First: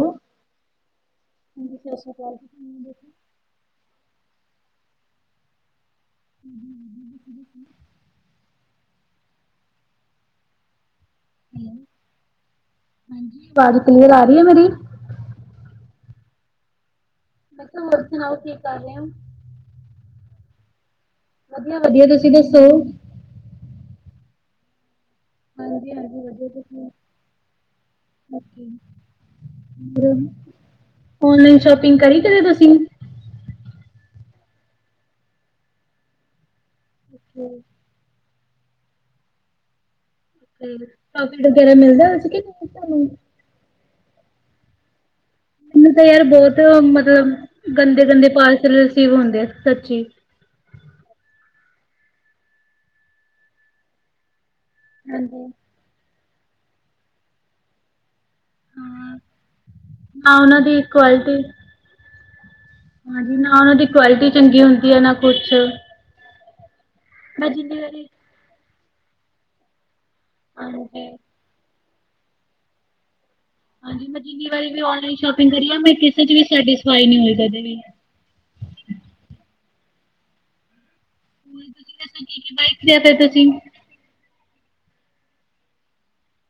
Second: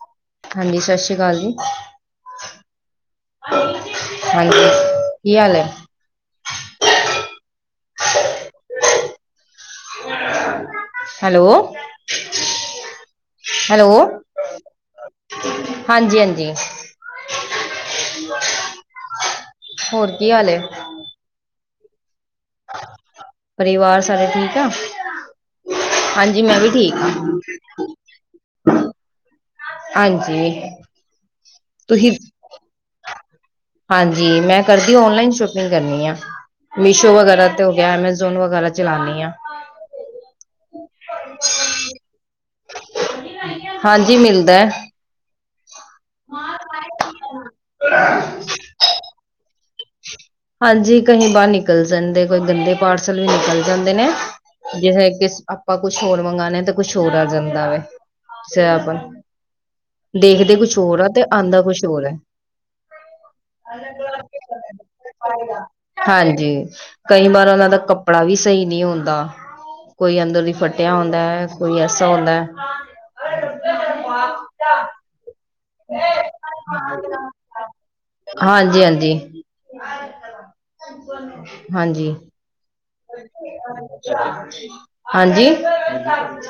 Hello. ਹਾਂਜੀ ਸਸ਼ੀਕਾਲ ਜੀ। ਹਾਂਜੀ ਸਤਿ ਸ਼੍ਰੀ ਅਕਾਲ ਜੀ। ਕਿਵੇਂ ਦੇਖੋ? [unintelligible] ਹਾਂਜੀ ਕੀ ਹਾਲ ਹੈ? ਹੂੰ-ਹੂੰ, ਬਿਲਕੁਲ-ਬਿਲਕੁਲ। ਹੈਲੋ, ਹਾਂਜੀ ਆਵਾਜ਼ ਕਲੀਅਰ ਹੈਲੋ। ਆ ਰਹੀ ਹੈ ਮੇਰੀ? ਹਾਂਜੀ-ਹਾਂਜੀ। ਮੈਂ ਕਿਹਾ ਹੋਰ ਸੁਣਾਓ? ਕਿ ਕਰ ਰਹੇ ਔ। ਹੋਰ ਕੀ ਹਾਲ ਏ? ਵਧੀਆ-ਵਧੀਆ, ਤੁਸੀਂ ਦੱਸੋ? ਘਰੇ ਠੀਕ ਆ? ਹਾਂਜੀ-ਹਾਂਜੀ ਹਾਂਜੀ, ਵਧੀਆ ਮੈਂ ਵੀ ਤੁਸੀਂ ਠੀਕ ਓਕੇ, ਹਾਂ। ਹਾਂਜੀ ਔਨਲਾਈਨ ਸ਼ੋਪਿੰਗ ਤੁਸੀਂ ਕਰੀ ਕਦੇ ਤੁਸੀਂ? ਹਾਂਜੀ ਮੈਂ ਕਰਦੀ, ਔਨਲਾਈਨ ਸ਼ੋਪਿੰਗ ਕਰਨੀ ਆ। ਮੀਸ਼ੋ ਵਗੈਰਾ ਤੇ ਹੋ ਗਿਆ, ਐਮਾਜੋਂ ਜ਼ੋਨ ਵਗੈਰਾ ਚਲਾਉਣੀ ਆ। ਕਾਫੀ ਵਗੇਰਾ ਮਿਲਦਾ ਇੱਥੇ ਕੇ ਨਹੀਂ ਤਹਾਨੂੰ ਹਾਂਜੀ ਮਿਲਦਾ। ਮੈਨੂੰ ਤਾਂ ਯਾਰ, ਬਹੁਤ ਮਤਲਬ ਗੰਦੇ ਗੰਦੇ ਪਾਰਸਲ ਰਿਸੀਵ ਹੁੰਦੇ, ਆ ਸੱਚੀ। ਹਾਂਜੀ, ਕਈ ਬਾਹਰ ਨਿਕਲ ਜਾਂਦੇ, ਕੋਈ ਗੰਦੇ ਪਾਰਸਲ ਨਿਕਲ ਜਾਂਦੇ ਨੇ। ਜੇ ਹਾਂਜੀ ਆਪਾਂ, ਕੁਛ ਹੋਰ ਮੰਗਵਾਉਣੇ ਹਾ ਤੇ ਕੁਛ ਹੋਰ ਆ ਜਾਂਦਾ ਆਪਾਂ ਹਾਂ ਨਾ ਦੇਖਦੇ ਉਹਨਾਂ ਕੁਛ ਦੀ ਹੋਰ ਆ ਤੇ ਕੁਆਲਿਟੀ ਆਉਂਦਾ ਕੁਛ ਹੋਰ ਹੈ। ਹਾਂਜੀ ਨਾ ਇਹਦੀ ਕੁਆਲਿਟੀ ਚੰਗੀ ਹੁੰਦੀ ਹੈ ਨਾ ਕੁਛ। ਹਾਂਜੀ ਕਈ ਵਾਰ, ਮੈਂ ਉਹਨਾਂ ਦਾ ਜਿੰਨੀ ਵਾਰੀ ਕੱਪੜਾ ਵੀ ਸਹੀ ਨਹੀਂ ਹੁੰਂਦਾ। ਕੋਈ, ਅੰਦਰ ਦੀ ਫੱਟਿਆ ਹਾਂਜੀ ਹੁੰਦਾ ਹੈ, ਕੋਈ ਐਸਾ ਹੁੰਦਾ ਹੈ ਹਾਂਜੀ, ਮੈਂ ਜਿੰਨੀ ਵਾਰੀ ਵੀ ਔਨਲਾਈਨ ਸ਼ੋਪਿੰਗ ਪੀਦੰਰਿਆ ਮੈਂ ਕਿਸੇ ਚ ਵੀ ਸੈਟਿਸਫਾਈ ਨਹੀਂ ਹੋਈ ਕਦੇ ਵੀ। ਹਾਂਜੀ ਹਾਂਜੀ। ਹੋਰ ਤੁਸੀਂ ਹਾਂਜੀ। ਦੱਸੋ ਕੀ ਕੀ ਬਾਏ ਕਰਿਆ ਫਿਰ ਤੁਸੀਂ? -ਹਾਂਜੀ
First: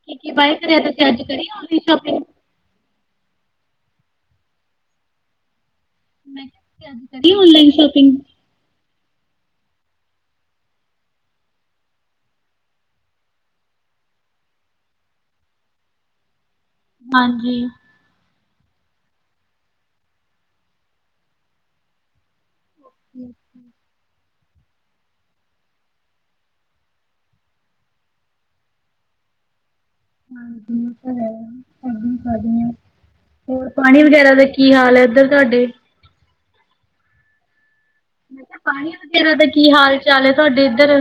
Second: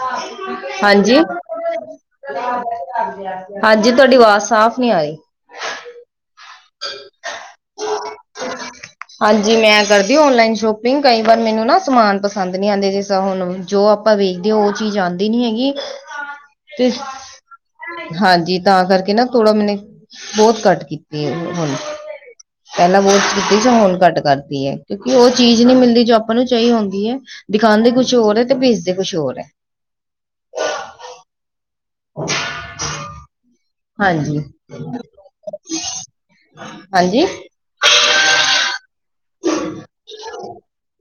ਕੀ ਕੀ ਬਾਏ ਕਰਿਆ ਤੁਸੀਂ ਹਾਂਜੀ। ਅੱਜ ਕਰੀ ਔਨਲਾਈਨ ਸ਼ੋਪਿੰਗ? ਅੱਜ ਤੁਆਡੀ ਵਾਜ਼ ਸਾਫ਼ ਨੀ ਆਈ। ਮੈਂ ਕਿਆ ਸੀ। ਅੱਜ ਕਰੀਏ ਔਨਲਾਈਨ ਸ਼ੋਪਿੰਗ। ਹਾਂਜੀ। ਮੈਂ ਕਰਦੀ ਓਨਲਾਈਨ ਸ਼ੋਪਿੰਗ, ਕਈ ਵਾਰ ਮੈਨੂੰ ਨਾ ਸਮਾਨ ਪਸੰਦ ਨੀ ਆਂਦੇ, ਜਿਸ ਤਰਾਂ ਹੁਣ ਜੋ ਆਪ- ਆਪਾਂ ਵੇਖਦੇ ਓ ਚੀਜ਼ ਆਂਦੀ ਨੀ ਹੈਗੀ। ਤੇ, ਹਾਂਜੀ। ਹਾਂਜੀ ਤਾਂ ਕਰਕੇ ਨਾ ਥੋੜਾ ਮੈਨੇ ਬੋਤ ਘੱਟ ਗੀ- ਹੁਣ, ਪੈਲਾਂ ਬੋਤ ਕੀਤੀ ਸੀ। ਹੁਣ ਘੱਟ ਕਰ- ਕਿਉਂਕਿ ਓ ਚੀਜ਼ ਨੀ ਮਿਲਦੀ ਜੋ ਆਪਾਂ ਨੂੰ ਚਾਈ ਹੁੰਦੀ ਏ। ਦਿਖਾਂਦੇ ਕੁਛ ਹੋਰ ਏ ਤੇ ਭੇਜਦੇ ਕੁਛ ਹੋਰ ਐ। ਹਾਂਜੀ ਓ ਹੈ ਹੁਣ ਵੀ ਕਰ ਰਹੀ ਹਾ ਹੋਰ ਪਾਣੀ ਵਗੈਰੇ ਹਾਂਜੀ ਦਾ ਕੀ ਹਾਲ ਹੈ ਏਧਰ ਤਾਡੇ। ਹਾਂਜੀ ਮੈਂ ਕਿਆ ਪਾਣੀ ਵਗੈਰਾ ਦਾ ਕੀ ਹਾਲ ਚਾਲ ਏ ਤੁਆਡੇ ਏਧਰ।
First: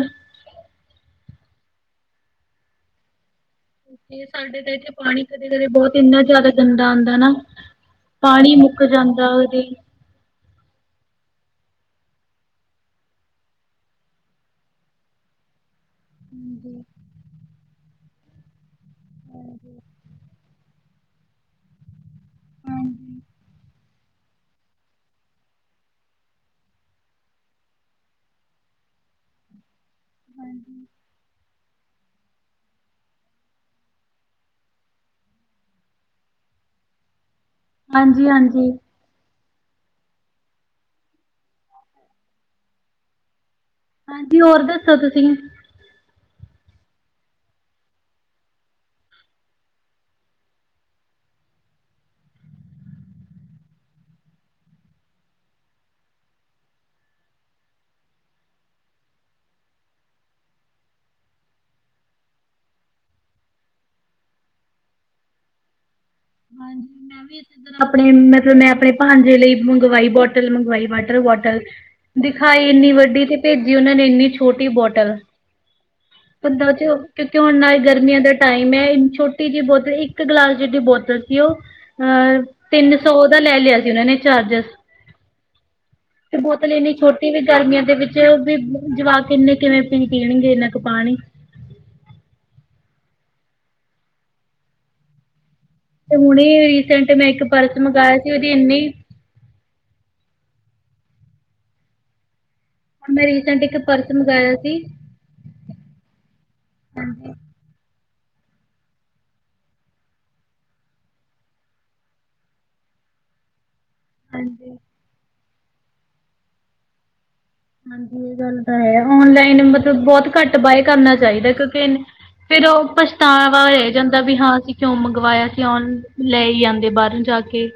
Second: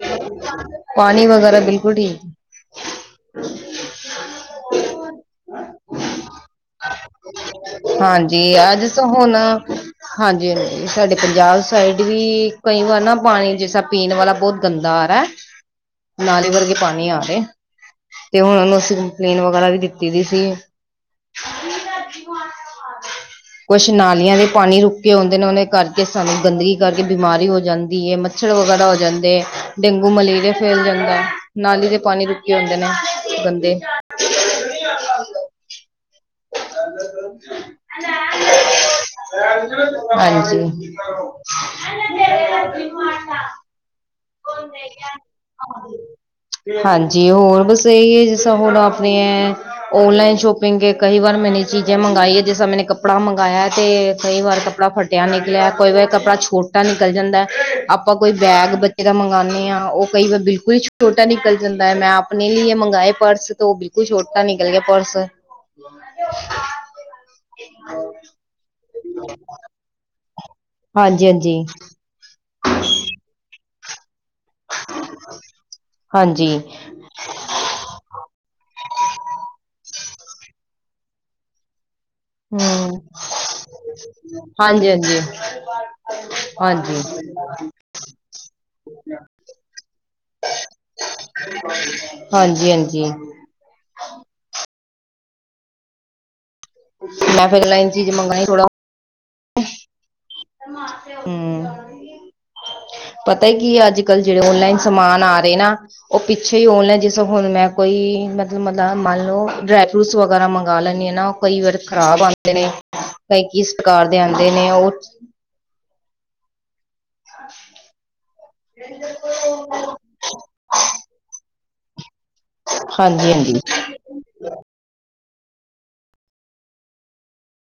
ਪਾਣੀ ਵਗੈਰਾ ਬਿਲਕੁਲ ਠੀਕ। ਸਾਡੇ ਤਾਂ ਏਥੇ ਪਾਣੀ ਕਦੇ ਕਦੇ ਬੋਤ ਏਨਾ ਜਾਦਾ ਗੰਦਾ ਆਂਦਾ ਨਾ। ਹਾਂਜੀ ਪਾਣੀ ਮੁੱਕ ਅੱਜ ਤਾਂ ਜਾਂਦਾ ਹੁਣ। ਉਹਦੇ ਹਾਂਜੀ ਹਾਂਜੀ ਸਭ ਪੰਜਾਬ ਸਾਈਡ ਵੀ ਕਈ ਵਾਰ ਨਾ ਪਾਣੀ ਜਿਸਾ ਪੀਣ ਵਲਾ ਬਹੁਤ ਗੰਦਾ ਆ ਰੇ। ਨਾਲੇ ਵਰਗੇ ਹਾਂਜੀ ਪਾਣੀ ਆ ਰਏ। ਤੇ ਹੁਣ ਅਸੀਂ ਹਾਂਜੀ ਕੰਪਲੇਨ ਵਗੈਰਾ ਵੀ ਦਿੱਤੀ ਦੀ ਸੀ। ਹਾਂਜੀ ਕੁਛ ਨਾਲੀਆਂ ਦੇ ਪਾਣੀ ਰੁਕ ਕੇ ਆਉਂਦੇ ਨੇ ।ਉਦੇ ਕਰਕੇ ਸਾਨੂੰ ਗੰਦਗੀ ਕਰਕੇ ਬਿਮਾਰ ਹੋ ਜਾਂਦ ਕੀ ਏ ਮੱਛੜ ਵਗੈਰਾ ਹੋ ਜਾਂਦੇ ਡੇਂਗੂ ਮਲੇਰੀਆ ਫੈਲ ਜਾਂਦਾ। ਨਾਲੀ ਦੇ ਪਾਣੀ ਰੁਕੇ ਹੁੰਦੇ ਨੇ ਨਾ ਗੰਦੇ। [inaudible] ਹਾਂਜੀ ਹਾਂਜੀ - [unintelligible] ਹਾਂਜੀ ਹਾਂਜੀ ਹੋਰ ਦੱਸੋ ਤੁਸੀਂ ਹਾਂਜੀ ਹੋਰ ਬਸ ਏਈ ਏ ਜਿਸਾਂ ਹੁਣ ਆਪਣੇ ਓਨਲਾਈਨ ਸ਼ੋਪਿੰਗ ਕਈ ਵਾਰ ਮੈਨੇ ਚੀਜ਼ਾਂ ਮੰਗਾਈ ਏ ।ਜਿਸਰਾਂ ਮੈਨੇ ਕੱਪੜਾ ਮੰਗਾਇਆ ਤੇ ਕਈ ਵਾਰ ਕੱਪੜਾ ਫਟਿਆ ਨਿਕਲਿਆ ।ਕੋਈ ਵਾਰ ਕੱਪੜਾ ਛੋਟਾ ਨਿਕਲ ਜਾਂਦਾ ।ਆਪਾਂ ਕੋਈ ਬੈਗ ਬੱਚੇ ਦਾ ਮੰਗਾਣੇ ਆਂ, ਉਹ ਕਈ ਵਾਰ ਬਿਲਕੁਲ ਛੋ ਛੋਟਾ ਨਿਕਲ ਜਾਂਦਾ ਐ। ਮੈਂ ਆਪਣੇ ਲੀਏ ਮੰਗਾਏ ਪਰਸ ਤੋ ਓ ਬਿਲਕੁਲ ਛੋਟਾ ਨਿਕਲ ਗਿਆ ਪਰਸ। ਹਾਂਜੀ ਮੈਂ ਵੀ ਇਸੇ ਤਰ੍ਹਾਂ ਆਪਣੇ ਮਤਲਬ ਮੈਂ ਆਪਣੇ ਭਾਂਜੇ ਲਈ ਮੰਗਵਾਈ ਬੋਟ ਮੰਗਵਾਈ ਵਾਟਰ ਹਾਂਜੀ ਹਾਂਜੀ ਬੋਟਲ ਦਿਖਾਈ ਏਨੀ ਵੱਡੀ ਤੇ ਭੇਜੀ ਓ ਨੇ ਏਨੀ ਛੋਟੀ ਛੋਟੀ ਬੋਟਲ। ਹਾਂਜੀ ਬੰਦਾ ਓ'ਚ ਕਿਉਂ ਨਾਲ ਗਰਮੀਆਂ ਦਾ ਟਾਈਮ ਏ। ਛੋਟੀ ਜੇਈ ਬੋਤਲ ਇੱਕ ਗਲਾਸ ਜਿਡੀ ਬੋਤਲ ਕੀ ਓ ਅਹ ਤਿੰਨ ਹਮ ਸੌ ਦਾ ਲੈ ਲਿਆ ਸੀ ਉਨਾਂ ਨੇ ਚਾਰਜਰ ਹਾਂਜੀ ਹਾਂਜੀ ਤੇ ਬੋਤਲ ਏਨੀ ਹਾਂਜੀ ਛੋਟੀ ਵੀ ਗਰਮੀਆਂ ਦੇ ਵਿੱਚ ਓ ਵੀ ਜਵਾਕ ਏਨੇ ਕਿਵੇਂ ਪੀ ਪੀਣਗੇ ਏਨਾ ਕੁ ਪਾਣੀ। ਹਾਂਜੀ-ਹਾਂਜੀ! ਤੇ ਹੁਣੇ ਰੀਸੈਂਟ ਮੈਂ ਇੱਕ ਫਿਰ ਪਰਸ ਲਾਈਨ ਚੀਜ਼ ਮੰਗਾਇਆ ਸੀ ਮੰਗਾਈ ਉਦੀ ਏਨੀ- ਹੂੰ। ਹੁਣ ਮੈਂ ਪਤਾ ਰੀਸੈਂਟ ਕਿ ਇੱਕ ਏ ਅੱਜ ਪਰਸ ਕੱਲ੍ਹ ਜੇੜੇ ਮੰਗਾਇਆ ਸੀ ਔਨਲਾਈਨ ਸਮਾਨ ਆ ਰੇ ਨਾ, ਓ ਪਿੱਛੇ ਈ ਔਨਲਾਈਨ ਜਿਸਾਂ ਹਾਂਜੀ ਹੁਣ ਮੈਂ ਕੋਈ ਮਤਲਬ ਮਤਲ ਮੰਨ ਲਓ ਡਰਾਈ ਫਰੂਟਸ ਵਗੈਰਾ ਮੰਗਾ ਲੈਂਣੇ ਐ ਨਾ, ਕਈ ਵਾਰ ਖ਼ਰਾਬ ਆਂਦੇ ਨੇ ਪੈਕਿਸ- ਘਰ ਦੇ ਆਦੇ ਨੇ ਹਾਂਜੀ ਓਟਸ ਹਾਂਜੀ ਏ ਗੱਲ ਤਾਂ ਹੈ ਔਨਲਾਈਨ ਮਤਬ ਬੋਤ ਘੱਟ ਬਾਏ ਕਰਨਾ ਚਾਈਦਾ। ਕਿਉਂਕਿ ਫੇਰ ਓ ਹਾਂਜੀ ਹਾਂਜੀ ਪਛਤਾਵਾ ਰੈ ਜਾਂਦਾ ਵੀ ਹਾਂ ਅਸੀਂ ਕਿਉਂ ਮੰਗਵਾਇਆ। ਕੀ ਆਉਣ ਲੈ ਈ ਆਂਦੇ ਬਾਰੋਂ ਜਾ ਕੇ।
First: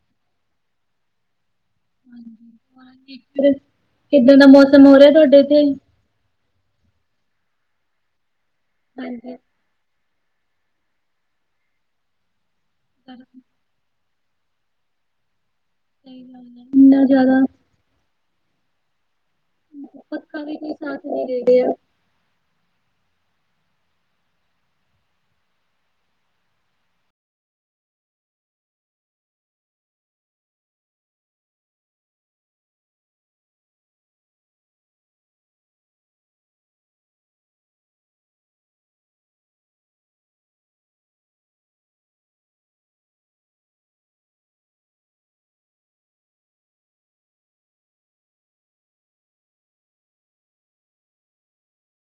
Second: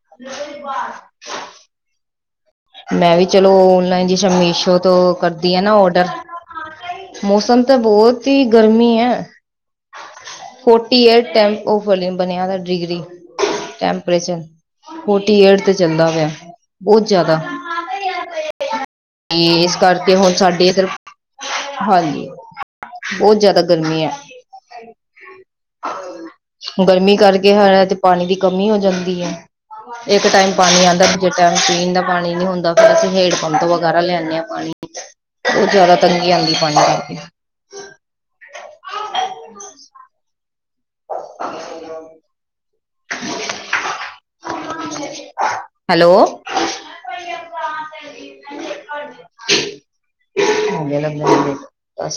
[inaudible] ਮੈਂ ਵੀ ਚਲੋ ਫਿਰ ਓਨਲਾਈਨ ਜਿ ਕਿੱਦਾਂ ਦਾ ਮੀਸ਼ੋ ਮੌਸਮ ਹੋ ਰਿਹਾ ਤੋਂ ਤੁਹਾਡੇ ਕਰਦੀ ਹ ਤੇ ਨਾ ਔਡਰ ਮੌਸਮ ਤਾਂ ਬਹੁਤ ਹੀ ਗਰਮੀ ਹੈ ਹਾਂਜੀ ਫੋਰਟੀ ਈਟ ਟੈਂ ਉਹ ਫਿਲਮ ਬਣਿਆ ਡਿਗਰੀ ਫੋਰਟੀ ਏਟ ਤੇ ਚੱਲਦਾ ਸਹੀ ਪਿਆ ਗੱਲ ਹੈ ਇੰਨਾ ਬਹੁਤ ਜ਼ਿਆਦਾ ਤੇ ਇਸ ਕਰਕੇ ਹੁਣ ਪੱਖਾ ਵੀ ਸਾਡੇ ਕੋਈ ਇਧਰ ਸਾਥ ਨਹੀਂ ਦੇ ਰਿਹਾ ਹਾਂਜੀ ਬਹੁਤ ਜ਼ਿਆਦਾ ਗਰਮੀ ਹੈ ਗਰਮੀ ਕਰਕੇ ਹੈ ਤੇ ਪਾਣੀ ਦੀ ਕਮੀ ਹੋ ਜਾਂਦੀ ਹੈ ਇੱਕ ਟਾਈਮ ਪਾਣੀ ਆਉਂਦਾ ਦੂਜੇ ਟਾਈਮ ਪੀਣ ਦਾ ਪਾਣੀ ਨੀ ਹੁੰਦਾ ਫਿਰ ਅਸੀਂ ਹੇਡ ਪੰਪ ਵਗੈਰਾ ਲਿਆਦੇ ਹਾਂ ਪਾਣੀ ਹ [unintelligible] ਉਹ ਜ਼ਿਆਦਾ ਤੰਗੀ ਆਦੀ ਪਾਣੀ ਕਰਕੇ [inaudible] [unintelligible] [inaudible] ਹੈਲੋ- ਗ [unintelligible]